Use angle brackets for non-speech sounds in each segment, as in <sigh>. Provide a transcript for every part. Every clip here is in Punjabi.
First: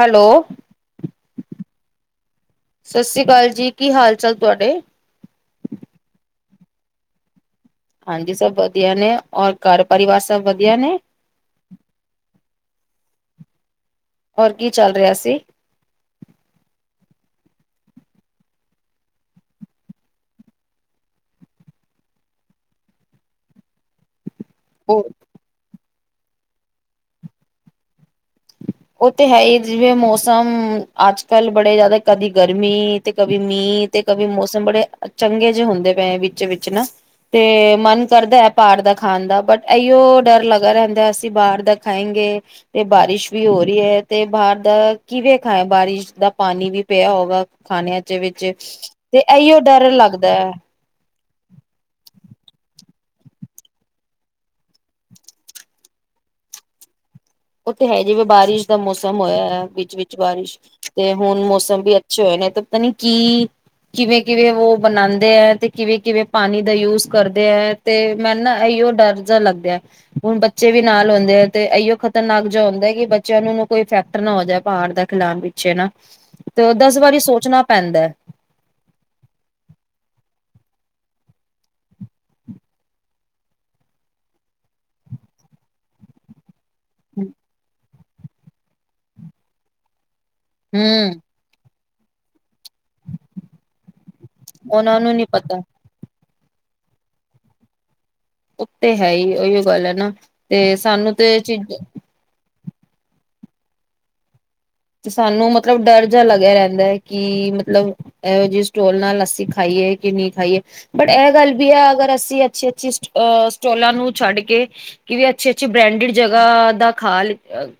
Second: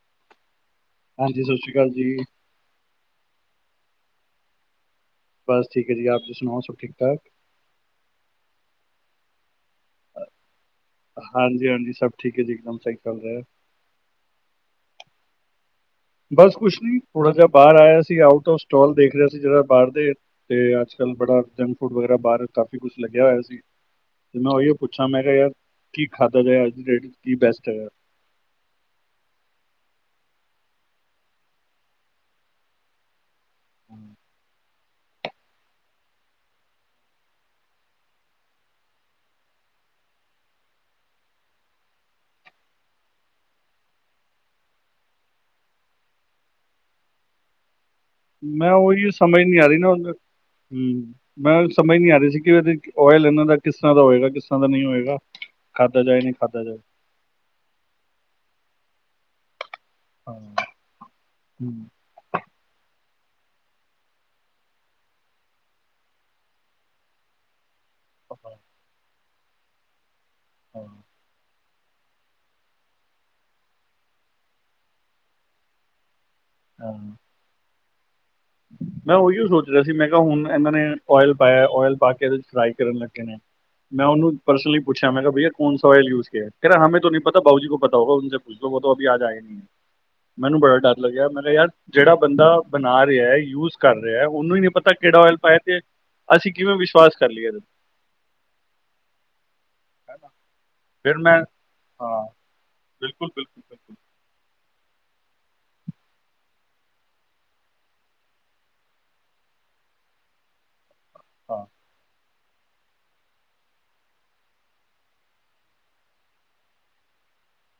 ਹੈਲੋ ਹਾਂਜੀ ਸਤਿ ਸ੍ਰੀ ਅਕਾਲ ਜੀ ਸਤਿ ਸ਼੍ਰੀ ਅਕਾਲ ਜੀ ਕੀ ਹਾਲ ਚਾਲ ਤੁਹਾਡੇ ਬਸ ਠੀਕ ਹੈ ਜੀ ਆਪ ਜੀ ਸੁਣਾਓ ਸਭ ਠੀਕ ਠਾਕ ਹਾਂਜੀ ਸਭ ਵਧੀਆ ਨੇ ਔਰ ਘਰ ਪਰਿਵਾਰ ਸਭ ਵਧੀਆ ਨੇ ਹਾਂਜੀ-ਹਾਂਜੀ, ਸਭ ਠੀਕ ਹੈ ਜੀ, ਇੱਕਦਮ ਸਹੀ ਚਲ ਰਿਹਾ। ਹੋਰ ਕੀ ਚੱਲ ਰਿਹਾ ਸੀ ਬਸ ਕੁਛ ਨ ਥੋੜਾ ਜਹਾ ਬਾਹਰ ਆਇਆ ਸੀ ਆਊਟ ਆਫ ਸਟਾੱਲ ਦੇਖ ਰਿਹਾ ਸੀ ਜਿੜਾ ਬਾਹਰ ਦੇ ਤੇ ਅੱਜ ਕੱਲ੍ਹ ਬੜਾ ਜੰਕ ਫੂਡ ਵਗੈਰਾ ਬਾਹਰ ਕਾਫੀ ਕੁਛ ਲੱਗਿਆ ਹੋਇਆ ਸੀ। ਤੇ ਮੈਂ ਉਹੀਓ ਉਹ ਪੁੱਛਾਂ ਮੈਂ ਕਿਹਾ ਯਾਰ ਕੀ ਖਾਧਾ ਜਾਏ ਅੱਜ ਦੀ ਡੇਟ ਵਿੱਚ ਕੀ ਬੈਸਟ ਹੈਗਾ ਉਹ ਤੇ ਹੈ ਹੀ ਜਿਵੇਂ ਮੌਸਮ ਅੱਜ ਕੱਲ ਬੜੇ ਜਿਆਦਾ ਕਦੀ ਗਰਮੀ ਤੇ ਕਭੀ ਮੀਂਹ ਤੇ ਕਭੀ ਮੌਸਮ ਬੜੇ ਚੰਗੇ ਜਿੇਹੇ ਹੁੰਦੇ ਪਏ ਵਿੱਚ ਵਿਚ ਨਾ ਤੇ ਮਨ ਕਰਦਾ ਹੈ ਬਾਹਰ ਦਾ ਖਾਣ ਦਾ ਬਟ ਇਓ ਡਰ ਲੱਗਗਾ ਰਹਿੰਦਾ ਅਸੀਂ ਬਾਹਰ ਦਾ ਖਾਏਗੇ ਤੇ ਬਾਰਿਸ਼ ਵੀ ਹੋ ਰਹੀ ਹੈ ਤੇ ਬਾਹਰ ਦਾ ਕਿਵੇਂ ਖਾ ਬਾਰਿਸ਼ ਦਾ ਪਾਣੀ ਵੀ ਪਿਆ ਹੋਗਾ ਖਾਣਿਆਂ ਚ ਵਿੱਚ ਮੈਂ ਉਹੀ ਤੇ ਸਮਝ ਨੀ ਇਹੀਓ ਆ ਰਹੀ ਡਰ ਨਾ, ਲੱਗਦਾ ਹੈ। ਹਮ ਮੈਂ ਉ ਸਮਝ ਨੀ ਆ ਰਹੀ ਸੀ ਕਿ ਓਇਲ ਇਹਨਾਂ ਦਾ ਕਿਸ ਤਰ੍ਹਾਂ ਦਾ ਹੋਏਗਾ, ਕਿਸ ਤਰ੍ਹਾਂ ਦਾ ਨਹੀਂ ਹੋਏਗਾ, ਖਾਧਾ ਜਾਏ ਨਹੀਂ ਖਾਧਾ ਜਾਏ। ਉਥੇ ਹੈ, ਜਿਵੇਂ ਬਾਰਿਸ਼ ਦਾ ਮੌਸਮ ਹੋਇਆ। ਵਿੱਚ ਹਾਂ, ਬਾਰਿਸ਼ ਤੇ ਹੁਣ ਮੌਸਮ ਹੂੰ, ਵੀ ਅੱਛੇ ਹੋਏ ਨੇ, ਤੇ ਪਤਾ ਨਹੀ। ਕੀ, ਕਿਵੇਂ ਕਿਵੇਂ ਉਹ ਬਣਾਉਂਦੇ ਹੈ, ਤੇ ਕਿਵੇਂ ਕਿਵੇਂ ਪਾਣੀ ਦਾ ਯੂਜ ਕਰਦੇ ਹੈ। ਤੇ ਮੈਂ ਹਾਂ, ਨਾ, ਇਹੀਓ ਡਰ ਮ ਲੱਗਦਾ ਹੁਣ ਬੱਚੇ ਵੀ ਹਾਂ। ਨਾਲ ਹਉਂਦੇ ਅ ਤੇ ਅਈਓ ਨਗ ਜਿੁੰਂਦਾ ਕਿ ਬੱਚਿਆਂ ਨੂੰ ਕੋਈ ਇਫੈਕਟ ਨਾ ਹੋ ਜਾ ਬਾਹਰ ਦਾ ਖਿਲਣ ਪਿੱਛੇ ਨਾ ਤੇ ਦਸ ਹਾਂ। ਵਾਰੀ ਸੋਚਣਾ ਪੈਂਦਾ ਮੈਂ ਉਹੀ ਸੋਚ ਰਿਹਾ ਸੀ ਮੈਂ ਕਿਹਾ ਹੁਣ ਇਹਨਾਂ ਨੇ ਓਇਲ ਪਾਇਆ ਓਇਲ ਪਾ ਕੇ ਇਹਦੇ ਚ ਫਰਾਈ ਕਰਨ ਲੱਗੇ ਨੇ ਮੈਂ ਉਹਨੂੰ ਪਰਸਨਲੀ ਪੁੱਛਿਆ ਮੈਂ ਕਿਹਾ ਬਈਆ ਕੌਣਸ ਓਇਲ ਯੂਜ ਕਿਆ ਕੇਰਾ ਸਮੇਂ ਤੋਂ ਨਹੀਂ ਪਤਾ ਭਾਊ ਜੀ ਕੋ ਪਤਾ ੳਨਸੇ ਪੁੱਛੋੋ ਵੋ ਤੋ ਅਭੀ ਆਜ ਆਏਗੇ ਮੈਨੂੰ ਬੜਾ ਡਰ ਹੂੰ ਲੱਗਿਆ ਮੇਕਾ‌ ਯਾਰ ਜਿਹੜਾ ਬੰਦਾ ਬਣਾ ਰਿਹਾ ਯੂਜ ਕਰ ਰਿਹਾ ਉਹਨੂੰ ਹੀ ਨੀ ਪਤਾ ਉਹਨਾਂ ਨੂੰ ਕਿਹੜਾ ਨੀ ਓਇਲ ਪਾਇਆ ਪਤਾ ਤੇ ਅਸੀਂ ਕਿਵੇਂ ਵਿਸ਼ਵਾਸ ਕਰ ਲਈਏ ਇਹਦੇ ਉਹ ਤੇ ਹੈ ਹੀ ਉਹੀ ਗੱਲ ਹੈ ਨਾ ਤੇ ਸਾਨੂੰ ਫਿਰ ਮੈਂ ਤੇ ਚੀਜ਼ ਹਾਂ ਬਿਲਕੁਲ ਬਿਲਕੁਲ ਬਿਲਕੁਲ ਤੇ ਸਾਨੂੰ ਮਤਲਬ ਡਰ ਜਿਹਾ ਲੱਗਿਆ ਰਹਿੰਦਾ ਹੈ ਕਿ ਮਤਲਬ ਇਹੋ ਜਿਹੇ ਸਟੋਲ ਨਾਲ ਅਸੀ ਖਾਈਏ ਕਿ ਨਹੀਂ ਖਾਈਏ ਬਟ ਇਹ ਗੱਲ ਹਾਂ ਵੀ ਹੈ ਅਗਰ ਅਸੀਂ ਅੱਛੀ ਅੱਛੀ ਸਟੋਲਾਂ ਨੂੰ ਛੱਡ ਕੇ ਕਿ ਵੀ ਅੱਛੀ ਅੱਛੀ ਬ੍ਰਾਂਡਡ ਜਗ੍ਹਾ ਦਾ ਖਾ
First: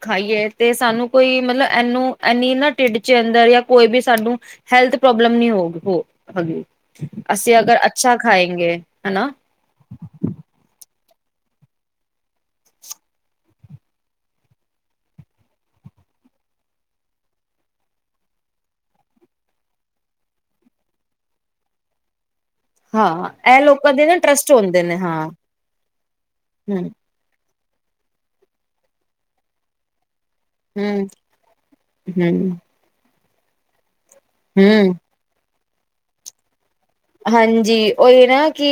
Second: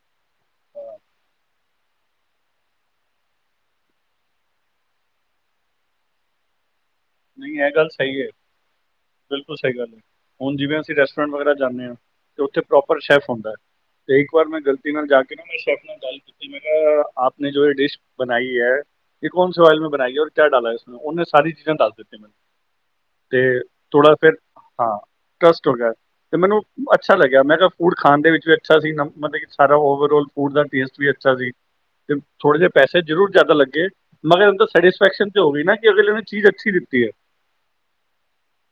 ਖਾਈਏ ਤੇ ਹਾਂ। ਸਾਨੂੰ ਕੋਈ ਮਤਲਬ ਇਹਨੂੰ ਐਨੀ ਨਾ ਟਢਿੱਡ ਚ ਅੰਦਰ ਜਾਂ ਕੋਈ ਵੀ ਸਾਨੂੰ ਹੈਲਥ ਪ੍ਰੋਬਲਮ ਨ ਹੋ ਹੋ ਹੈ ਅਸੀਂ ਨਹੀਂ ਇਹ ਅਗਰ ਗੱਲ ਅੱਛਾ ਸਹੀ ਹੈ ਖਾਏਂਗੇ, ਹੈਨਾ ਟੋਂਰੇਂਟ ਵਗੈਰਾ ਜਾਂਦੇ ਆ ਤੇ ਉੱਥੇ ਪ੍ਰੋਪਰ ਸ਼ੈਫ ਅਉਂਦਾ ਐ ਤੇ ਇੱਕ ਵਾਰ ਮੈਂ ਗਲਤੀ ਨਾਲ ਜਾ ਕੇ <unintelligible> ਸ਼ੈਫ ਨਾਲ ਗੱਲ ਕੀਤੀ, ਮੈਂ ਕਿਹਾ ਆਪ ਨੇ ਜੋ ਇਹ ਡਿਸ਼ ਬਣਾਈ ਐ, ਇਹ ਕੌਣ‌ ਸੇ ਉਏਲ ਮੇ ਬਣਾਈ ਐ ਔਰ ਕਯਾ ਡਾਲਾ ਇਸਮੇ? ਉਹਨੇ ਸਾਰੀ ਚੀਜ਼ਾਂ ਦੱਸ ਦਿੱ ਤੀ ਮੈਨੂੰ ਹਾਂ ਤੇ ਇਹ ਲੋਕਾਂ ਦੇ ਥੋੜਾ ਨਾ ਫਿਰ ਟਰਸਟ ਹੁੰਦੇ ਨੇ ਹਾਂ ਟਰਸਟ ਹੋ ਗਿਆ ਤੇ ਮੈਨੂੰ ਹਮ ਅੱਛਾ ਲੱਗਿਆ, ਮੈਂ ਕਿਹਾ ਫੂਡ ਖਾਣ ਦੇ ਵਿੱਚ ਵੀ ਅੱਛਾ ਸੀਗਾ, ਮਤਲਬ ਕਿ ਸਾਰਾ ਓਵਰਆਲ ਫੂਡ ਦਾ ਟੇਸਟ ਹਮ ਵੀ ਅੱਛਾ ਸੀ ਤੇ ਥੋੜੇ ਹਮ ਜਿਹੇ ਪੈਸੇ ਜ਼ਰੂਰ ਜ਼ਿਆਦਾ ਲੱਗੇ ਮਗਰ ਏ ਤੋ ਹਮ ਸੈਟਿਸਫੈਕਸ਼ਨ ਜੋ ਹੋਗੀ ਨਾ ਕਿ ਅਗਲੇ ਵੀ ਚੀਜ਼ ਅੱਛੀ ਦਿੱਤ ਹਾਂਜੀ, ਉਹ ਇਹ ਨਾ ਕਿ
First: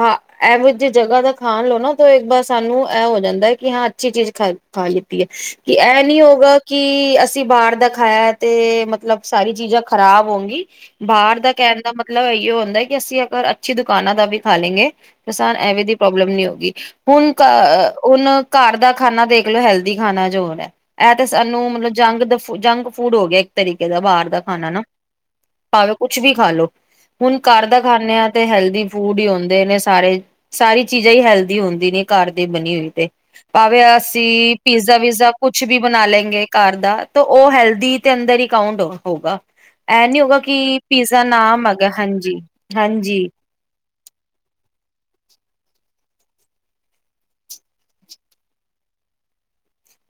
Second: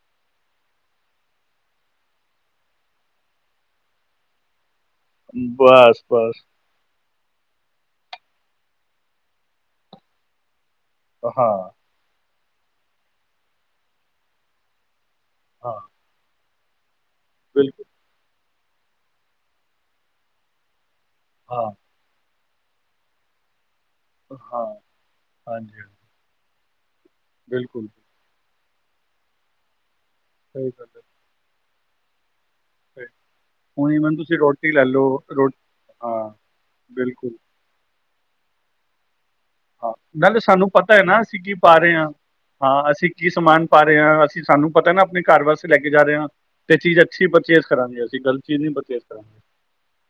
ਹਾਂ ਇਹਵੇ ਜੇ ਜਗ੍ਹਾ ਦਾ ਖਾਣ ਲੋਓ ਨਾ ਤਾਂ ਇੱਕ ਵਾਰ ਸਾਨੂੰ ਐ ਹੋ ਜਾਂਦਾ ਕਿ ਹਾਂ ਅੱਛੀ ਚੀਜ਼ ਖਾ ਖਾ ਲਿੱਤੀ ਐ, ਕਿ ਇਹ ਬਸ ਨੀ ਬਸ ਹੋਊਗਾ ਕਿ ਅਸੀਂ ਬਾਹਰ ਦਾ ਖਾ ਹੈ ਤੇ ਮਤਲਬ ਸਾਰੀ ਚੀਜ਼ਾਂ ਖ਼ਰਾਬ ਹੋਂਗੀ ਬਾਹਰ ਹਾਂ ਦਾ ਕਹਿਣ ਦਾ ਮਤ ਏਈਉ ਹੁੰਦਾ ਕਿ ਅਸੀਂ ਅਗਰ ਅੱਛੀ ਦੁਕਾਨਾਂ ਦਾ ਵੀ ਖਾ ਲਈਐ ਕਿ ਸਾਨ ਹਾਂ ਐਵੇਂ ਦੀ ਪ੍ਰੋਬਲਮ ਨੀ ਹੁੰਦੀ <unintelligible> ਹੁਣ ਕ ਬਿਲਕੁਲ, ਉਹਨਾ ਘਰ ਦਾ ਖਾਨਾ ਦੇਖਲੋ, ਹੈਲਦੀ ਖਾਣਾ ਜੋ ਹੋਰੈ ਐ ਤੇ ਸਾਨੂੰ ਹਾਂ, ਮਤਲਬ ਜੰਗ ਦ ਉਹ ਜੰਕ ਫੂਡ ਹੋ ਗਿਆ ਇੱਕ ਤਰੀ ਕੇ ਦਾ ਬਾਹਰ ਦਾ ਹਾਂ, ਖਾਣਾ ਨਾ, ਹਾਂਜੀ, ਭਾਵੇਂ ਕੁਛ ਵੀ ਖਾ ਲੋ ਹੁਣ ਕਰ ਦਾ ਬਿਲਕੁਲ, ਖਾਂਨੇ ਆ ਤੇ ਹੈਲ ਦੀ ਫੂਡ ਹੀ ਹੋਂਦੇ ਨੇ ਸਾਰੇ ਸਹੀ ਸਾਰੀ ਗੱਲ ਹੈ, ਚੀਜ਼ਾਂ ਈ ਹੈਲਦੀ ਹੁੰ ਦੀ ਨੇ ਘਰ ਦੇ ਬਣੀ ਹੋਈ ਸਹੀ। ਤੇ। ਭਾਵੇਂ ਹੁਣੇ ਮੈਨੂੰ ਤੁਸੀਂ ਅਸੀਂ ਰੋਟੀ ਲੈ ਪੀਜ਼ਾ ਲਓ, ਵੀਜ਼ਾ ਰੋ ਕੁਛ ਵੀ ਬਣਾ ਹਾਂ, ਲੈਂਗੇ ਘਰ ਦਾ ਤਾਂ ਬਿਲਕੁਲ, ਉਹ ਹੈਲਦੀ ਤੇ ਅੰਦਰ ਈ ਕਾਊਂਟ ਓਹ ਹੋਊਗਾ। ਹਾਂ, ਅਈ ਨੀ ਹੋਊਗਾ ਨਾਲੇ ਸਾਨੂੰ ਕਿ ਪਤਾ ਹੈ ਨਾ ਪੀਜ਼ਾ ਅਸੀਂ ਕੀ ਨਾਮ ਪਾ ਹੈਗਾ ਰਹੇ ਆਂ। ਹਾਂਜੀ, ਹਾਂ, ਅਸੀਂ ਹਾਂਜੀ। ਕੀ ਸਮਾਨ ਪਾ ਰਏ ਆਂ। ਅਸੀਂ ਸਾਨੂੰ ਪਤਾ ਨਾ ਆਪਣੇ ਘਰ ਵਾਸਤੇ ਲੈ ਕੇ ਜਾ ਰੇ ਆਂ ਤੇ ਚੀਜ਼ ਅੱਛੀ ਪਰਚੇਜ ਕਰਾਂਗੇ ਅਸੀਂ, ਗਲਤ ਚੀਜ਼ ਨੀ ਪਰਚੇਜ ਕਰਾਂਗੇ।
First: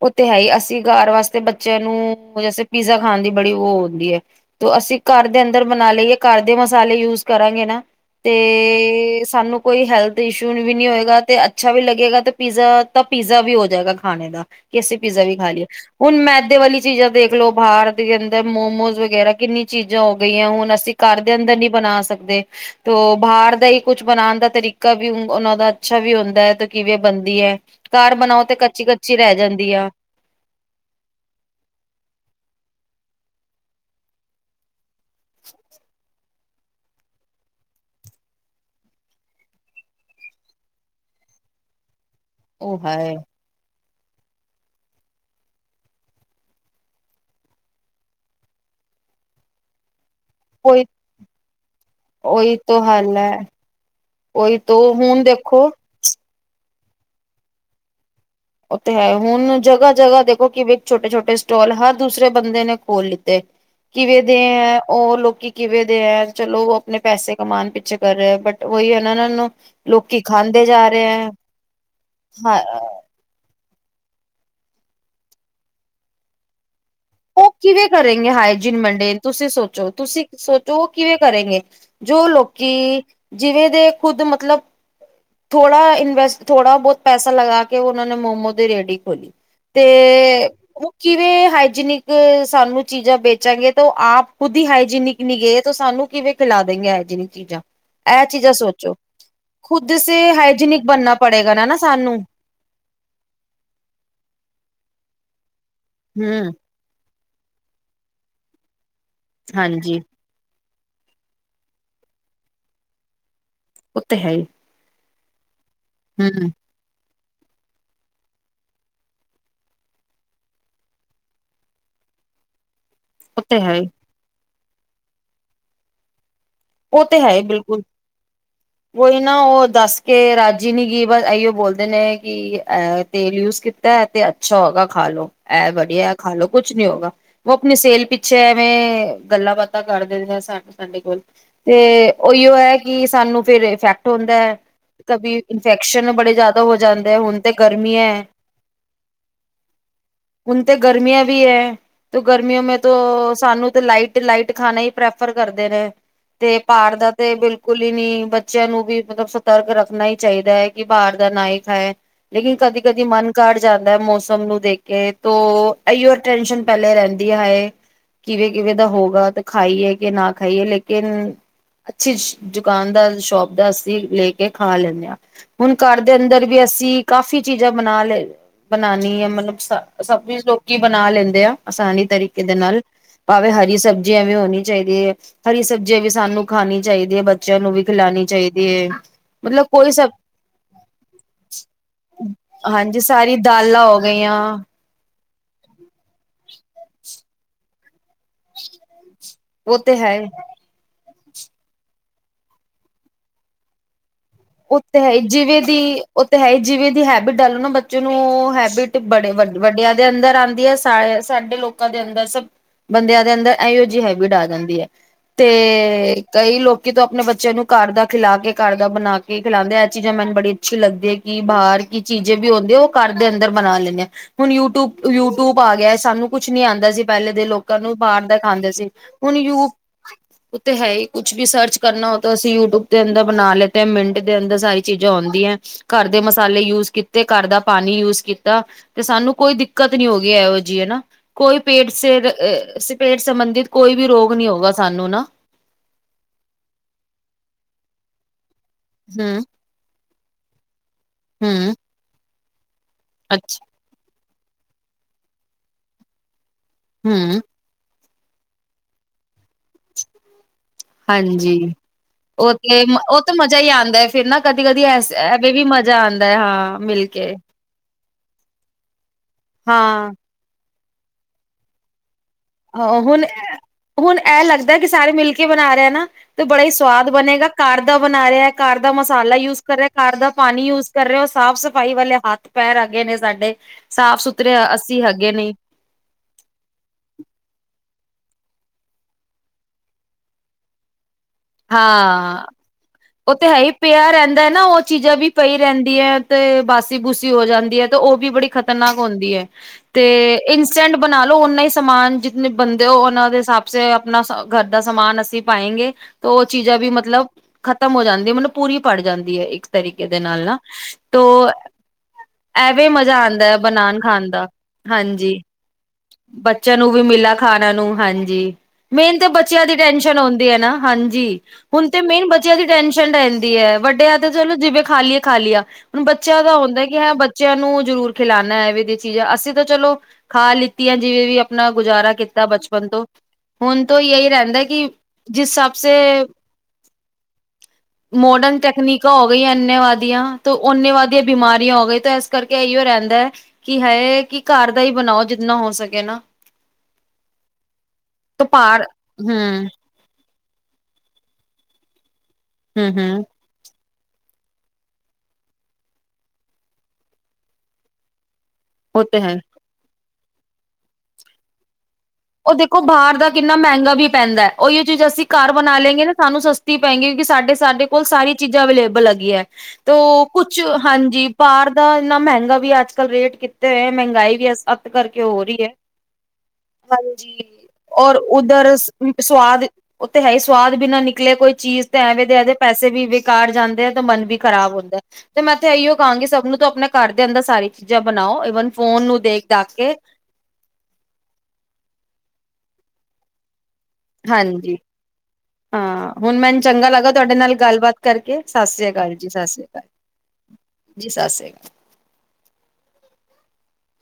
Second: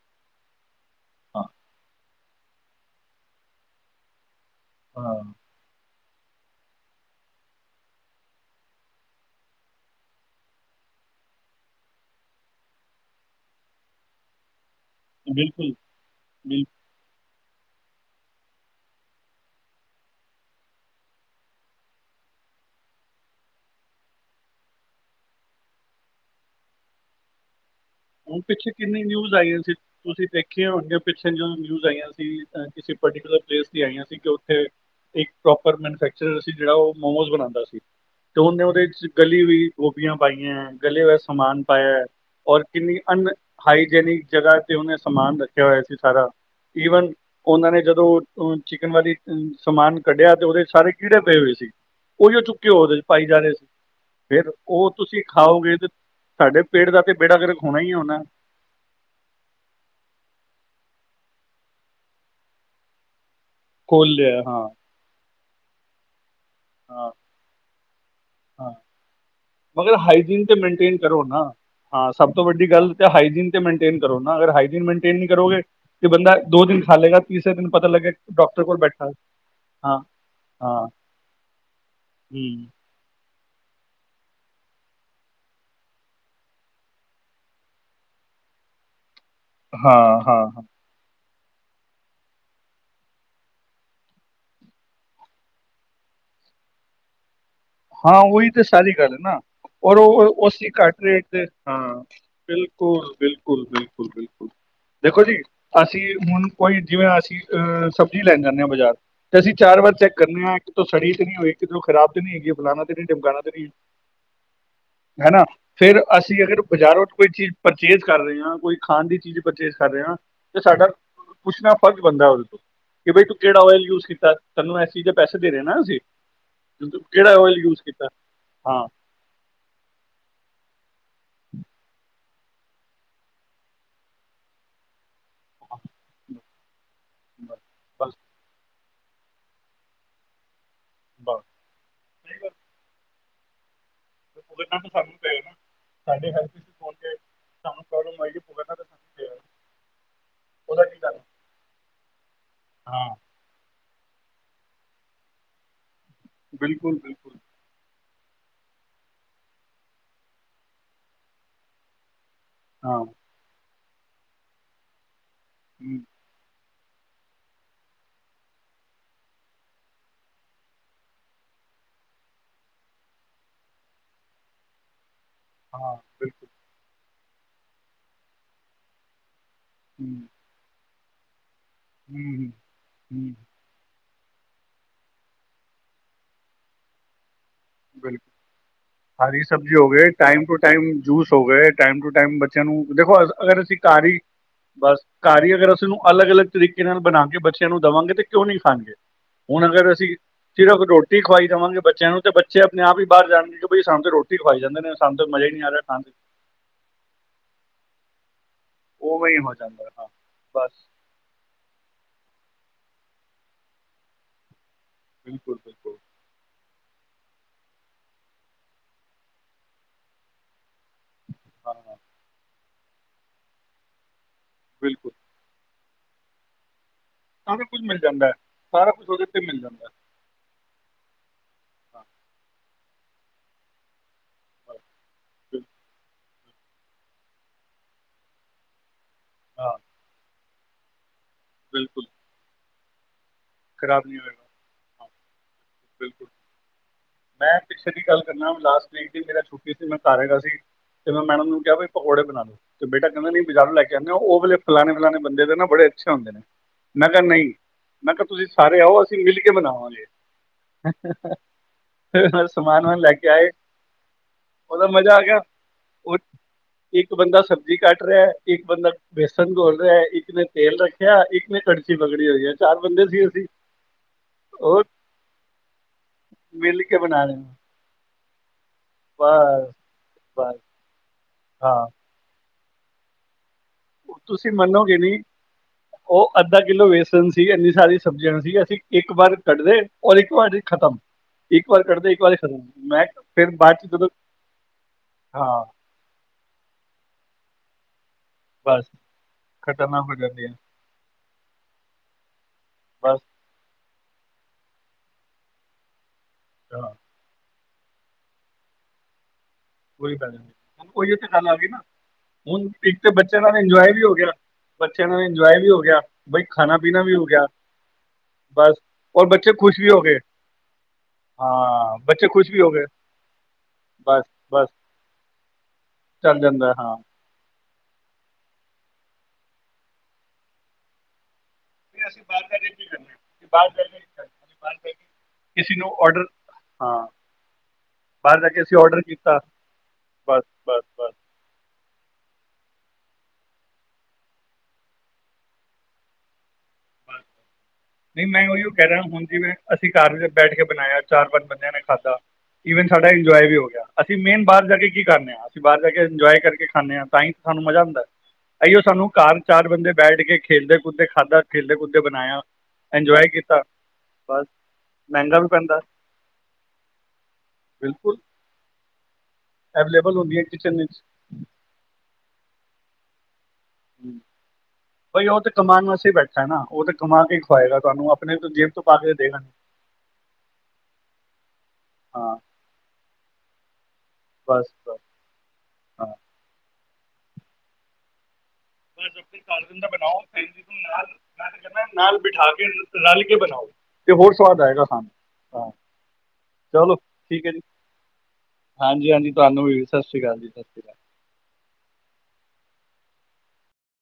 ਉਹ ਤੇ ਹੈ ਈ, ਅਸੀਂ ਘਰ ਵਾਸਤੇ ਹਾਂ, ਬੱਚਿਆਂ ਨੂੰ ਜੈਸੇ ਪੀਜ਼ਾ ਖਾਣ ਦੀ ਬੜੀ ਉਹ ਹੁੰਦੀ ਐ। ਤੇ ਅਸੀਂ ਘਰ ਹਾਂ। ਦੇ ਅੰਦਰ ਬਨਾ ਲਈਏ। ਘਰ ਦੇ ਮਸਾਲੇ ਯੂਜ ਕਰਾਂਗੇ ਨਾ ਤੇ ਸਾਨੂੰ ਕੋਈ ਹੈਲਥ ਇਸ਼ੂ ਵੀ ਨੀ ਹੋਏਗਾ ਤੇ ਅੱਛਾ ਵੀ ਲੱਗੇਗਾ ਤੇ ਪੀਜ਼ਾ ਤਾਂ ਪੀਜ਼ਾ ਵੀ ਹੋ ਜਾਏਗਾ ਖਾਣੇ ਦਾ ਕਿ ਅਸੀਂ ਪੀਜ਼ਾ ਵੀ ਖਾ ਲਿਆ ਬਿਲਕੁਲ, ਹੁਣ ਮੈਦੇ ਬਿਲਕੁਲ, ਵਾਲੀ ਚੀਜ਼ਾਂ ਤੇ ਦੇਖਲੋ ਬਾਹਰ ਦੇ ਅੰਦਰ ਮੋਮੋਜ਼ ਵਗੈਰਾ ਕਿੰਨੀ ਚੀਜ਼ਾਂ ਹੋ ਗਈਆਂ ਹੁਣ ਅਸੀਂ ਘਰ ਦੇ ਅੰਦਰ ਨੀ ਬਨਾ ਸਕਦੇ ਤੋ ਬਾਹਰ ਦਾ ਹੀ ਕੁਛ ਬਨਾਨ ਦਾ ਤਰੀਕਾ ਵੀ ਉਹਨਾਂ ਦਾ ਅੱਛਾ ਵੀ ਹੁੰਦਾ ਹੈ, ਤੇ ਕਿਵੇਂ ਬਣਦੀ ਹੈ। ਘਰ ਹੁਣ ਬਣਾਓ ਤੇ ਪਿੱਛੇ ਕੱਚੀ ਕਿੰਨੀ ਕੱਚੀ ਨਿਊਜ਼ ਰਹਿ ਜਾਂ ਆਈਆਂ ਸੀ, ਤੁਸੀਂ ਦੇਖਿਆ ਹੋਨਗੀਆਂ ਪਿੱਛੇ ਜੋ ਨਿਊਜ ਆਈਆਂ ਸੀ <unintelligible> ਕਿਸੀ ਪਰਟੀਕੂਲਰ ਪਲੇਸ ਦੀ ਆਈਆਂ ਸੀ ਕਿ ਉੱਥੇ ਇੱਕ ਪ੍ਰੋਪਰ ਮੈਨੂਫੈਕਚਰ ਸੀ ਜਿਹੜਾ ਉਹ ਮੋਮੋਜ਼ ਬਨਾਂਦਾ ਸੀ ਤੇ ਉਹਨੇ ਉਹਦੇ ਵਿੱਚ ਗਲੀ ਹੋਈ ਗੋਭੀਆਂ ਪਾਈਆਂ, ਗਲੇ ਦਾ ਸਮਾਨ ਪਾਇਆ ਐ। ਉਹ ਕਿੰਨੀ ਹੈ ਅਨ ਹਾਈਜੇਨਿਕ ਜਗ੍ਹਾ ਤੇ ਉਹਨੇ ਸਮਾਨ ਰੱਖਿਆ ਹੋਇਆ ਸੀ ਸਾਰਾ, ਈਵਨ ਉਹਨਾਂ ਨੇ ਜਦੋਂ ਚਿਕਨ ਵਾਲੀ ਸਮਾਨ ਕੱਢਿਆ ਤੇ ਉਹਦੇ ਕੋਈ ਸਾਰੇ ਕੀੜੇ ਪਏ ਹੋਏ ਸੀ, ਉਹੀਓ ਉਹੀ ਚੁੱਕ ਕੇ ਉਹ ਤੋਂ ਉਹਦੇ ਚ ਹੱਲ ਪਾਈ ਹੈ ਜਾ ਰਿਹਾ ਸੀ ਫਿਰ ਉਹੀ ਤੋਂ ਉਹ ਤੁਸੀਂ ਹੁਣ ਦੇਖੋ ਖਾਓਗੇ ਤੇ ਸਾਡੇ ਪੇੜ ਦਾ ਤੇ ਬੇੜਾ ਗਰਕ ਹੋਣਾ ਹੀ ਹੋਣਾ ਐ। ਉਹ ਤੇ ਹੈ, ਹੁਣ ਜਗ੍ਹਾ ਜਗ੍ਹਾ ਦੇਖੋ ਕਿਵੇਂ ਛੋਟੇ ਛੋਟੇ ਸਟੋਲ ਹਰ ਦੂਸਰੇ ਬੰਦੇ ਨੇ ਖੋਲ ਲਿ ਤੇ ਖੋਲ ਕਿਵੇਂ ਦੇ ਲਿਆ ਹਾਂ ਐ ਉਹ ਲੋਕੀ ਕਿਵੇਂ ਦੇ ਐ। ਚਲੋ ਉਹ ਆਪਣੇ ਹਾਂ ਪੈਸੇ ਕਮਾਨ ਪਿੱਛੇ ਕਰ ਰਿਹਾ ਬਟ ਹਾਂ ਉਹੀ ਹੈ ਨਾ ਇਹਨਾਂ ਨੂੰ ਮਗਰ ਲੋਕੀ ਹਾਈਜੀਨ ਤੇ ਖਾਂਦੇ ਜਾ ਮੇਨਟੇਨ ਰਹੇ ਕਰੋ ਐ ਨਾ ਹਾਂ ਸਭ ਤੋਂ ਵੱਡੀ ਗੱਲ <unintelligible> ਤੇ ਹਾਈਜੀਨ ਮੇਨਟੇਨ ਕਰੋ ਨਾ, ਅਗਰ ਹਾਈਜੀਨ ਮਨਟੇਨ ਨਹੀਂ ਕਰੋਗੇ ਕਿ ਬੰਦਾ ਦੋ ਦਿਨ ਖਾ ਲੇਗਾ ਉਹ ਤੀਸਰੇ ਦਿਨ ਪਤਾ ਕਿਵੇਂ ਲੱਗੇ ਕਰੇਗੇ ਡਾਕਟਰ ਕੋਲ ਹਾਈਜੀਿਨ ਬੈਠਾ ਹੈ। ਮੰਡੇਨ ਤੁਸੀਂ ਸੋਚੋ ਹਾਂ ਤੁਸੀਂ ਸੋਚੋ ਉਹ ਹਾਂ ਕਿਵੇਂ ਕਰੇਗੇ, ਜੋ ਹੂੰ ਲੋਕੀ ਜਿਵੇਂ ਦੇ ਖੁਦ ਮਤਲਬ ਥੋੜਾ ਇਨਵੈਸਟ, ਥੋੜਾ ਬਹੁਤ ਪੈਸਾ ਲਗਾ ਕੇ ਉਹਨਾਂ ਨੇ ਮੋਮੋ ਦੀ ਰੇਡੀ ਖੋਲੀ ਤੇ ਹਾਂ ਹਾਂ ਹਾਂ। ਉਹ ਕਿਵੇਂ ਹਾਈਜੀਨਿਕ ਸਾਨੂੰ ਚੀਜ਼ਾਂ ਵੇਚਾਂਗੇ ਤਾਂ ਉਹ ਆਪ ਖੁਦ ਹੀ ਹਾਈਜੀਨਿਕ ਨੀ ਗਏ ਤਾਂ ਸਾਨੂੰ ਕਿਵੇਂ ਖਿਲਾ ਦੇਗੇ ਹਾਈਜੀਨਿਕ ਚੀਜ਼ਾਂ। ਹਾਂ ਇਹ ਉਹੀ ਚੀਜ਼ਾਂ ਤੇ ਸਾਰੀ ਸੋਚੋ ਗੱਲ ਹੈ ਨਾ। ਖੁਦ ਔਰ ਸੇ ਉਹ ਅਸੀ ਹਾਈਜੀਨਿਕ ਘੱਟ ਬਣਨਾ ਰੇਟ ਤੇ ਪੜੇਗਾ ਨਾ ਨਾ ਹਾਂ ਸਾਨੂੰ ਬਿਲਕੁਲ-ਬਿਲਕੁਲ, ਬਿਲਕੁਲ-ਬਿਲਕੁਲ। ਦੇਖੋ ਜੀ ਅਸੀਂ ਹੁਣ ਹੂੰ ਕੋਈ ਜਿਵੇਂ ਅਸੀਂ ਅ ਸਬਜ਼ੀ ਲੈਨ ਜਾਂਨੇ ਆਂ ਬਾਜ਼ਾਰ। ਤੇ ਅਸੀਂ ਚਾਰ ਵਾਰ ਹਾਂਜੀ ਚੈੱਕ ਕਰਨੇ ਆਂ। ਸੜੀ ਤੇ ਨਹੀਂ ਹੋਈ ਕਿਧਰੋਂ ਖਰਾਬ ਤੇ ਨਹੀਂ ਹੈਗੀ। ਫਲਾਣਾ ਤੇ ਨਹੀਂ ਡਿਮਕਾਨਾ। ਉਹ ਤੇ ਹੈ ਹੀ। ਹੈਨਾ। ਫੇਰ ਅਸੀਂ ਹੂੰ ਅਗਰ ਬਜ਼ਾਰੋਂ ਕੋਈ ਚੀਜ਼ ਪਰਚੇਜ਼ ਕਰ ਰਏ ਆਂ, ਕੋਈ ਖਾਣ ਦੀ ਚੀਜ਼ ਪਰਚੇਜ ਕਰ ਰਏ ਆਂ ਤੇ ਸਾਡਾ ਪੁੱਛਨਾ ਫ਼ਰਜ਼ ਬਣਦਾ ਉਹਦੇ ਤੋਂ। ਕਿ ਬਈ ਤੂੰ ਉਹ ਕਿਹੜ ਤੇ ਹੈ ਔਇਲ ਹੀ ਯੂਜ਼ ਕੀਤੈ। ਤੇਨੂੰ ਐ ਚੀਜ਼ ਦੇ ਪੈਸੇ ਦੇ ਰਹੇ ਨਾ ਅਸੀਂ। ਉਹ <unintelligible> ਹੈ ਬਿਲਕੁਲ। ਯੂਜ ਕੀਤਾ ਹਾਂ ਕੋਈ ਨਾ ਉਹ ਦੱਸ ਕੇ ਰਾਜੀ ਨੀਗੀ। ਬਸ ਏਈਔ ਬੋਲਦੇ ਨੇ ਕਿ ਐ ਤੇਲ ਯੂਜ ਕੀਤਾ ਐ ਤੇ ਅੱਛਾ ਹੋਗਾ ਖਾ ਲੋ। ਐ ਬਸ ਵਧੀਐ ਖਾ ਲੋ ਕੁਛ ਨੀ ਹੋਊਗਾ। ਉਹ ਅਪਣੀ ਸੇਲ ਬਸ ਪਿੱਛੇ ਐਵੇਂ ਗੱਲਾਂ ਬਾਤਾਂ ਕਰ ਦਿੰਦੇ ਆਂ ਸਾ ਤਾਡੇ ਕੋੋਲ ਬਸ ਤੇ ਸਹੀ ਗੱਲ ਔਈਔ ਐ ਕਿ ਸਾਨੂੰ ਫੇਰ ਏ ਫੈਕ ਦਾ ਐ। ਭੁਗਤਣਾ ਤਾਂ ਸਾਨੂੰ ਕਭੀ ਪਏਗਾ ਨਾ ਇਨਫੈਕਸ਼ਨ ਸਾਡੇ ਬੜੇ ਹੈਲਥ ਜ਼ਿਆਦਾ ਇਸ਼ੂ ਹੋ ਹੋਣ ਜਾਂਦੇ ਕੇ ਐ। ਹੁਣ ਤੇ ਸਾਨੂੰ ਗਰਮੀਆਂ ਪ੍ਰੋਬਲਮ ਐ। ਆਈ ਭੁਗਤਣਾ ਤਾਂ ਸਾਨੂੰ ਪਏਗਾ ਹੁਣ ਤੇ ਉਹਦਾ ਕੀ ਕਰਨਾ ਗਰਮੀਆਂ ਵੀ ਐ ਤੋ ਗਰਮੀਔ ਮੇ ਤੋ ਹਾਂ ਸਾਨੂੰ ਤੇ ਲਾਈਟ ਤੇ ਲਾਈਟ ਖਾਣਾ ਈ ਪ੍ਰੈਫਰ ਕਰਦੇ ਨੇ। ਤੇ ਬਾਹਾਰ ਦਾ ਤੇ ਬਿਲਕੁਲ ਈ ਨੀ ਬੱਚਿਆਂ ਨੂੰ ਵੀ ਮਤਲਬ ਸਤਰਕ ਰੱਖਣਾ ਈ ਚਾਈਦੈ ਕਿ ਬਾਹਰ ਦਾ ਨਾ ਹੀ ਖਾਏ। ਲੇਕਿਨ ਕਦੀ, ਹਾਂ ਕਦੀ ਮਨ ਕਰ ਜਾਂਦਾ ਐ ਮੌਸਮ ਨੂੰ ਦੇਖ ਕੇ ਤੋ ਹੂੰ, ਅਈਔ ਟੈਨਸ਼ਨ ਪਹਿਲੇ ਰਹਿੰਦੀ ਆ ਹਾਏ ਕਿਵੇਂ-ਕਿਵੇਂ ਦਾ ਹੋਗਾ ਤੇ ਖਾਈਏ ਕਿ ਨਾ ਖਾਈਏ ਲੇਕ ਕਿਨ ਅੱਛੀ ਸ਼ ਜੁਕਾਨ ਦਾ, ਸ਼ੋਪ ਦਾ ਅਸੀਂ ਲੈ ਕੇ ਖਾ ਲੈਂਨੇ ਆਂ। ਹੁਣ ਹਾਂ ਘਰ ਦੇ ਅੰਦਰ ਬਿਲਕੁਲ ਵੀ ਅਸੀਂ ਕਾਫ਼ੀ ਚੀਜ਼ਾਂ ਬਣਾ ਲੈ, ਬਣਾਣੀ ਆ ਮਤਲਬ ਸ ਹੂੰ ਸਭ ਵਿੱਚ ਲੋਕੀ ਬਣਾ ਲੈਂਦੇ ਆ। ਆਸਾਨੀ ਹੂੰ ਤਰੀਕੇ ਹੂੰ, ਦੇ ਨਾਲ, ਹੂੰ ਭਾਵੇਂ ਹਰੀ ਸਬ ਜਿ ਐਵੇਂ ਹੋਣੀ ਚਾਈਦੀ ਏ। ਹਰੀ ਸਬਜ਼ੀਆਂ ਵੀ ਸਾਨੂੰ ਖਾਣੀ ਚਾਹੀਦੀ ਐ, ਬ ਬਿਲ ਹਰੀ ਮਤਲਬ ਸਬਜ਼ੀ ਹੋ ਕੋਈ ਗਏ, ਸਬ ਟਾਈਮ ਟੂ ਟਾਈਮ ਜੂਸ ਹੋ ਗਏ, ਟਾਈਮ ਟੂ ਟਾਈਮ ਬੱਚਿਆਂ ਨੂੰ ਹਾਂਜੀ ਦੇਖੋ ਅ ਸਾਰੀ ਅਗਰ ਅਸੀਂ ਦਾਲਾਂ ਹੋ ਘਾਰ ਈ ਗਈਆਂ ਬਸ ਘਾਰ ਈ ਅਗਰ ਅਸੀਂ ਏਨੂੰ ਅਲੱਗ-ਅਲੱਗ ਤਰੀਕੇ ਨਾਲ ਬਣਾ ਕੇ ਬੱਚਿਆਂ ਨੂੰ ਦੇਵਾਂਗੇ ਤੇ ਕਿਉਂ ਨਈ ਖਾਣਗੇ। ਹੁਣ ਉਹ ਅਗਰ ਤੇ ਅਸੀਂ ਹੈ ਚਿਰਾਂ ਤੋ <unintelligible> ਤੇ ਖਵਾਈ ਜਾਵਾਂਗੇ ਬੱਚਿਆਂ ਨੂੰ ਤੇ ਬੱ ਚੇ ਅਪਨੇ ਆਪ ਈ ਬਾਹਰ ਜਾਣਗੇ ਕੇ ਬਈ ਸਾਂਨ ਤੇ ਰੋ ਓ ਤੇ ਹੈ ਈ ਜਿਵੇਂ ਦੀ, ਓ ਤੇ ਹੈ ਈ ਜਿਵੇਂ ਦੀ ਹੈਬਿਟ ਡਾਲੋ ਨਾ ਬੱਚੇ ਨੂੰ ਉਹ ਹੈ ਬਿਟ ਉਵੇਂ ਬੜੇ ਹੀ ਹੋ ਜਾਂਦਾ ਹੈ। ਵੱਡ-ਵੱਡਿਆਂ ਹਾਂ ਦੇ ਅੰਦਰ ਆਂਦੀ ਬਸ ਐ, ਸ-ਏ-ਸਾਡੇ ਲੋਕਾਂ ਦੇ ਅੰਦ ਬ ਸਬ ਬੰਦਿਆਂ ਦੇ ਅੰਦਰ ਏਈਓ ਜਿਹੀ ਹੈਵਿਡ ਆ ਜਾਂਦੀ ਐ। ਬਿਲਕੁਲ ਬਿਲਕੁਲ ਤੇ ਕਈ ਲੋਕ ਕਿ ਤੋ ਆਪਣੇ ਬੱਚਿਆਂ ਨੂੰ ਘਰ ਦਾ ਖਿਲਾ ਕੇ, ਘਰ ਦਾ ਬਣਾ ਕੇ ਕੀ ਖਿਲਾਂਦੇ, ਏਹ ਚੀਜ਼ਾਂ ਮੈਨ ਬੜੀ ਅੱਛੀ ਲੱਗਦੀ ਹੈ, ਕਿ ਹਾਂ ਬਾਹਰ ਹਾਂ ਕੀ ਚੀਜ਼ੇ ਵੀ ਆਉਂਦੇ ਹੋ ਘਰ ਦੇ ਅੰਦਰ ਬਣਾ ਲੈਂਨੇ ਆਂ। ਹੁਣ ਯੂਟੂਬ, ਬਿਲਕੁਲ ਯੂਟੂਬ ਆ ਗਿਆ ਏਸ ਸਾਨੂੰ ਕੁਛ ਨੀ ਆਂਦਾ ਸੀ ਪਹਿਲੇ ਦੇ ਸਾਰਾ ਲੋਕਾਂ ਕੁਝ ਨੂੰ ਮਿਲ ਬਾਹਰ ਜਾਂਦਾ ਹੈ ਦਾ ਖਾਂਦੇ ਸੀ, ਸਾਰਾ ਕੁਝ ਉਹਦੇ ਹੁਣ ਤੇ ਮਿਲ ਯੂ ਜਾਂਦਾ ਹੈ ਉੱਤੇ ਹੈ ਈ ਕੁੱਛ ਵੀ ਸਰਚ ਹਾਂ ਕਰਨਾ ਓ ਤਾਂ ਅਸੀਂ ਯੂਟੂਬ ਤੇਅੰਦ ਬਣਾ ਲੇ ਤੇ ਮਿੰਟ ਦੇ ਅੰਦਰ ਸਾਰੀ ਬਸ ਚੀਜ਼ਾਂ ਆਉਂਦੀਐ। ਬਿਲ ਘਰ ਦੇ ਮਸ ਸਾਲੇ ਯੂਜ਼ ਕੀਤੇ, ਘਰ ਦਾ ਪਾਣੀ ਯੂਜ਼ ਕੀਤਾ ਤੇ ਸਾਨੂੰ ਕੋਈ ਹਾਂ ਦਿੱਕਤ ਨੀ ਹੋਗੀ ਐਵ ਜੀ ਐ ਨਾ। ਕੋਈ ਪੇੜ ਬਿਲਕੁਲ ਸੇਦ-ਅ-ਸ ਸੰਬੰਧਿਤ ਕੋਈ ਵੀ ਖਰਾਬ ਨਹੀਂ ਰੋਗ ਹੋਏਗਾ ਨੀ ਹੋਊਗਾ ਹਾਂ ਸਾਨੂੰ ਨਾ। ਬਿਲਕੁਲ। ਮੈਂ ਪਿੱਛੇ ਦੀ ਗੱਲ ਕਰਨਾ ਵਾਂ ਲਾਸਟ ਡੀਟ ਦੀ ਮੇਰਾ ਹੂੰ। ਛੁੱਟੀ ਸੀ ਮੈਂ ਘਰ ਹੈਗਾ ਸੀ। ਤੇ ਮੈ ਮੈੜਮ ਨੂੰ ਹੂੰ ਕਿਆ ਵੀ ਪਕੋੜੇ ਬਣਾ ਦੋ। ਤੇ ਬੇਟਾ ਕੈਂਦਾ ਨੀ ਅੱਛਾ ਬਜ਼ਾਰੋਂ ਲੈ ਕੇ ਆਨ ਉਹ ਵਲੇ ਫਲਾਣੇ, ਫਲਾਣੇ ਬੰਦੇ ਦੇ ਨਾ ਬੜੇ ਅੱਛੇ ਹੋਂਦੇ ਨੇ। ਮੈਂ ਕਿਆ ਹੂੰ ਨਈਂ। ਮੈਂ ਕਿਆ ਤੁਸੀਂ ਸਾਰੇ ਆਓ, ਅਸੀਂ ਮਿਲ ਕੇ ਬਨਾਵਾਂਗੇੇ। ਹਾਂਜੀ, ਉਹ ਤੇ ਸਮਾਨ ਵਾਨ ਲੈ ਉਹ ਕੇ ਤੇ ਆਏ ਮਜ਼ਾ ਈ ਆਂਦਾ ਐ। ਫਿਰ ਨਾ ਕਦੀ ਕਦੀ ਉਹਦਾ ਐਸ ਮਜ਼ਾ ਆ ਗਿਆ ਐਵੇਂ ਵੀ ਮਜ਼ਾ ਆਂਦਾ ਐ, ਹਾਂ ਮਿਲ ਕੇ। ਰਹਿ ਇੱਕ ਬੰਦਾ। ਬੇਸਨ ਘੋਲ ਰਿਹਾ ਹਾਂ। ਇੱਕ ਨੇ ਤੇਲ ਰੱਖ ਕਿਆ ਇੱਕ ਨਹੀਂ ਕੜਛੀ ਪਕੜ ਲੀ ਆਹ ਹੁਣ ਏ-ਹੁਣ ਏਹ ਲੱਗਦੈ ਉਹ ਕਿ ਸਾਰੇ ਮਿਲ ਕੇ ਵ ਬਣਾ ਰਿਹਾ ਨਾ ਤੇ ਬੜਾ ਹੀ ਮਿਲ ਕੇ ਸਵਾਦ ਬਣਾ ਰਹੇ ਬਣੇਗਾ। ਹਾਂ ਘਰ ਦਾ। ਬਣਾ ਰਿਹਾ। ਘਰ ਦਾ ਮਸਾਲਾ ਯੂਜ ਬਸ ਕਰ ਰਿਹਾ। ਘਰ ਦਾ ਬਸ ਪਾਣੀ ਯੂਜ ਕਰ ਰਿਹਾ ਹੋ ਉਹ। ਸਾਫ਼ ਸਫ਼ਾਈ ਵਾਲੇ ਹੱਥ ਪੈਰ ਆ ਗਏ ਨੇ ਸਾਡੇ। ਉਹ ਸਾਫ਼ ਤੁਸੀਂ ਸੁਥਰੇ ਮੰਨੋਗੇ ਅਸੀਂ ਨੀ ਹੈਗੇ ਨੇ ਉਹ ਅੱਧਾ ਕਿੱਲੋ ਵੇਸ ਸੀ ਇੰਨੀ ਸਾਰੀ ਸਬਜ਼ੀਆਂ ਸੀ ਅਸੀਂ ਇੱਕ ਵਾਰ ਕੱਢਦੇ ਔਰ ਇੱਕ ਵਾਰੀ ਖਤਮ। ਇੱਕ ਵਾਰ ਕੱਢਦੇ ਇੱਕ ਵਾਰ 'ਚ ਹਾਂ। ਖਤਮ ਮੈਂ ਉਹ ਤੇ ਫਿਰ ਹੈ ਹੀ ਬਾਅਦ 'ਚ ਜਦੋਂ ਪਿਆ ਰਹਿੰਦਾ ਨਾ ਉਹ ਚੀਜ਼ਾਂ ਵੀ ਪਈ ਹਾਂ ਰਹਿੰਦੀ ਐ। ਤੇ ਬਾਸੀ ਬੂਸੀ ਹੋ ਜਾਂ ਦੀ ਐ ਤੇ ਉਹ ਵੀ ਬੜੀ ਬਸ ਖ਼ਤਰਨਾਕ ਹੁੰਦੀ ਹੈ। ਤੇ ਖਤਰਨਾਕ ਹੋ ਜਾਂਦੀ ਹੈ ਇੰਸਟੈਂਟ ਬਣਾ ਲੋ ਓਨਾ ਹੀ ਸਮਾਨ। ਜਿਨੇ ਬਣਦੇ ਹੋ ਬਸ ਉਹਨਾਂ ਦੇ ਹਿਸਾਬ ਸੇ ਆਪਣਾ। ਘਰ ਦਾ ਸਮਾਨ ਅਸੀਂ ਪਾਏਂ ਗੇ। ਤਾਂ ਉਹ ਚੀਜ਼ਾਂ ਹਾਂ ਵੀ ਮਤਲਬ। ਖ਼ਤਮ ਹੋ ਜਾਂਦੀ ਹੈ। ਮੈਨੂੰ ਪੂਰੀ ਪੜ ਜਾਂਦੀ ਐ ਇਕ। ਤਰੀਕੇ ਉਹੀ ਦੇ ਪੈ ਨਾਲ ਜਾਂਦੀ ਨਾ ਹੁਣ ਉਹੀਓ ਤੋ ਤਾਂ ਗੱਲ ਆ ਗਈ ਨਾ ਹੁਣ ਐਵੇਂ ਇੱਕ ਤਾਂ ਮਜ਼ਾ ਬੱਚਿਆਂ ਆਂਦਾ ਹੈ। ਨਾਲ ਇੰਜੋਏ ਬਨਾਨ ਵੀ ਹੋ ਖਾਨ ਗਿਆ ਦਾ। ਬੱਚਿਆਂ ਨਾਲ ਹਾਂਜੀ ਇੰਜੋਏ ਵੀ ਹੋ ਗਿਆ ਬਈ ਬੱਚਿਆਂ ਖਾਣਾ ਨੂੰ ਪੀਣਾ ਵੀ ਹੋ ਮਿਲਾ ਗਿਆ ਖਾਣਾ ਨੂੰ ਹਾਂਜੀ। ਬਸ ਮੇਨ ਔਰ ਤੇ ਬੱਚੇ ਬੱਚਿਆਂ ਦੀ ਖੁਸ਼ ਵੀ ਹੋ ਗਏ ਟੈਸ਼ਨ ਆਉਂਦੀ ਹੈ ਨਾ ਹਾਂ <unintelligible> ਹੁਣ ਹਾਂ ਤੇ ਬੱਚੇ ਮੇਨ ਖੁਸ਼ ਬੱਚਿਆਂ ਵੀ ਦੀ ਹੋ ਗਏ ਟੈਨਸ਼ਨ ਰਹਿੰਦੀ ਹੈ। ਵੱਡੇ ਬਸ ਦੇ ਬਸ ਚ ਖਾ ਲੀਆ, ਖਾ ਲੀਆ, ਹੁਣ ਚੱਲ ਬੱਚਿਆਂ ਦਾ ਜਾਂਦਾ ਹੁੰਦਾ ਹਾਂ ਕਿ ਹੈਂ, ਬੱਚਿਆਂ ਨੂੰ, ਜ਼ਰੂਰ ਖਿਲਾਣਾ ਇਵੇਂ ਦੀ ਚੀਜ਼ਾਂ ਅਸੀਂ ਤਾਂ, ਚਲੋ ਖਾ ਲਿੱਤੀਆਂ ਜਿਵੇਂ ਵੀ ਆਪਣਾ ਫਿਰ ਗੁਜ਼ਾਰਾ ਅਸੀਂ ਬਾਹਰ ਕੀਤਾ ਜਾ ਕੇ ਕੀ ਬਚਪਨ ਤੋਂ, ਕਰਨਾ ਹੈ? ਅਸੀਂ ਬਾਹਰ ਜਾ ਹੁਣ ਕੇ ਤੋਂ ਕੀ ਕਰਨਾ ਇਹੀ ਹੈ? ਅਸੀਂ ਰਹਿੰਦਾ ਬਾਹਰ ਜਾ ਕਿ ਕੇ ਜਿਸ ਸਾਬ ਕਿਸੇ ਨੂੰ ਏ ਆਰਡਰ ਹਾਂ ਬਾਹਰ ਜਾ ਮੋਡਨ ਕੇ ਅਸੀਂ ਆਰਡਰ ਤਕਨੀਕਾਂ ਹੋ ਕੀਤਾ ਗਈਆਂ, ਅੰਨੇ ਵਾਦੀਆਂ ਬਸ ਤੇ, ਬਸ ਬਸ ਓਨੇਵਾਦੀਆ ਬਿਮਾਰੀਆਂ ਹੋ ਗਈਆ ਤਾਂ, ਇਸ ਕਰਕੇ ਇਹੀਓ ਰਹਿੰਦਾ ਹੈ। ਕਿ ਹੈ ਕਿ ਘਰ ਦਾ ਹੀ ਬਣਾਓ ਜਿੰਨਾ ਹੋ ਸਕੇ ਨਾ ਬਸ। ਨਹੀਂ, ਤਾਂ ਮੈਂ ਉਹੀਓ ਪਾਰ ਕਹਿ ਰਿਹਾ ਹੁਣ, ਜਿਵੇਂ ਹਮ ਅਸੀਂ ਕਾਰਰਜ ਬੈਠ ਕੇ ਬਣਾਇਆ, ਚਾਰ -ਪੰਜ ਬੰਦਿਆਂ ਨੇ ਖਾਧਾ। ਈਵਨ ਹੂੰ ਸਾਡਾ ਹੂੰ ਇੰਜੋਏ ਵੀ ਹੋ ਗਿਆ। ਅਸੀਂ ਮੇਨ ਬਾਹਰ ਜਾ ਕੇ ਕੀ ਕਰਨੇ ਹਾਂ, ਅਸੀਂ ਬਾਹਰ ਜਾ ਕੇ ਇੰਜੋਏ ਕਰਕੇ ਖਾਂਦੇ ਆਂ, ਹਾਂ ਤਾਂ ਹੀ ਸਾਨੂੰ ਮਜ਼ਾ ਹੁੰਦਾ। ਅਇਓ, ਉਹ ਸਾਨੂੰ ਤੇ ਘਰ ਹੈ। ਚਾਰ ਬੰਦੇ ਬੈਠ ਕੇ ਖੇਲਦੇ ਕੁੱਦੇ ਖਾਧਾ ਖੇਲਦੇ ਕੁਦਦੇ ਬਣਾਏ। ਉਹ ਦੇਖੋ ਬਾਹਰ ਦਾ ਕਿੰਨਾ ਮਹਿੰਗਾ ਵੀ ਬਸ ਪੈਂਦਾ, ਉਹੀ ਚੀਜ਼ ਅਸੀਂ ਮਹਿੰਗਾ ਵੀ ਘਰ ਬਣਾ ਪੈਂਦਾ ਲੈਂਗੇ, ਨਾ ਸਾਨੂੰ ਸਸਤੀ ਪਏਗੀ। ਕਿਉਂਕਿ ਸਾਡੇ ਸਾਡੇ ਕੋਲ ਬਿਲਕੁਲ ਸਾਰੀ ਚੀਜ਼ਾਂ ਅਵੇਲੇਬਲ ਹੈਗੀ ਹੈ, ਅਵੇਲੇਬਲ ਤੋਂ ਹੁੰਦੀ ਹੈ ਕੁਛ ਕਿਚਨ ਵਿੱਚ ਹਾਂਜੀ ਬਾਹਰ ਦਾ ਇੰਨਾ ਮਹਿੰਗਾ ਵੀ ਅੱਜ ਕੱਲ ਰੇਟ ਤੇ, ਮਹਿੰਗਾਈ ਵੀ ਅਸ ਅੱਤ ਕਰਕੇ ਬਈ ਉਹ ਹੋ ਤੇ ਰਹੀ ਹੈ। ਕਮਾਉਣ ਵਾਸਤੇ ਹੀ ਬੈਠਾ ਹੈ ਨਾ ਉਹ ਤੇ ਕਮਾ ਕੇ ਹਾਂਜੀ, ਖਵਾਏਗਾ ਤੁਹਾਨੂੰ ਔਰ ਆਪਣੇ ਤੋਂ ਜੇਬ ਉਧਰ ਤੋਂ ਪਾ ਕੇ ਦੇਗਾ ਨਹੀਂ ਸਵਾਦ ਉਹ ਤੇ ਹੈ ਹੀ ਸਵਾਦ ਵੀ ਨਾ ਨਿਕਲੇ ਕੋਈ ਚੀਜ਼ ਤੇ, ਐਵੇਂ ਹਾਂ ਦੇ ਪੈਸੇ ਵੀ ਬੇਕਾਰ ਜਾਂਦੇ ਆ ਮਨ ਵੀ ਖਰਾਬ ਬਸ ਬਸ ਹੁੰਦਾ, ਤੇ ਮੈਂ ਤੇ ਇਹੀਓ ਹਾਂ ਕਹਾਂਗੀ, ਸਭ ਨੂੰ ਤਾਂ ਆਪਣਾ ਘਰ ਦੇ ਅੰਦਰ ਸਾਰੀ ਚੀਜ਼ਾਂ ਬਣਾਓ। ਈਵਨ ਕ ਦਾ ਫੋਨ ਨੂੰ ਦੇਖ ਦਾਖ ਕੇ <unintelligible> ਨਾਲ ਬਿਠਾ ਕੇ ਲ ਰਲ ਕੇ ਬਣਾਓ। ਤੇ ਹੋਰ ਸਵਾਦ ਹਾਂਜੀ ਆਏਗਾ ਖਾਣ ਨੂੰ। ਹਾਂ ਹੁਣ ਮੈਨੂੰ ਚੰਗਾ ਚਲੋ ਲੱਗਾ ਤੁਹਾਡੇ ਠੀਕ ਹੈ ਨਾਲ ਜੀ ਗੱਲਬਾਤ ਕਰਕੇ ਸਤਿ ਸ੍ਰੀ ਹਾਂਜੀ ਅਕਾਲ ਜੀ, ਹਾਂਜੀ ਸਤਿ ਸ੍ਰੀ ਤੁਹਾਨੂੰ ਅਕਾਲ ਵੀ ਸਤਿ ਸ਼੍ਰੀ ਅਕਾਲ ਜੀ ਸਤਿ ਸ਼੍ਰੀ ਅਕਾਲ ਜੀ, ਸਤਿ ਸ੍ਰੀ ਅਕਾਲ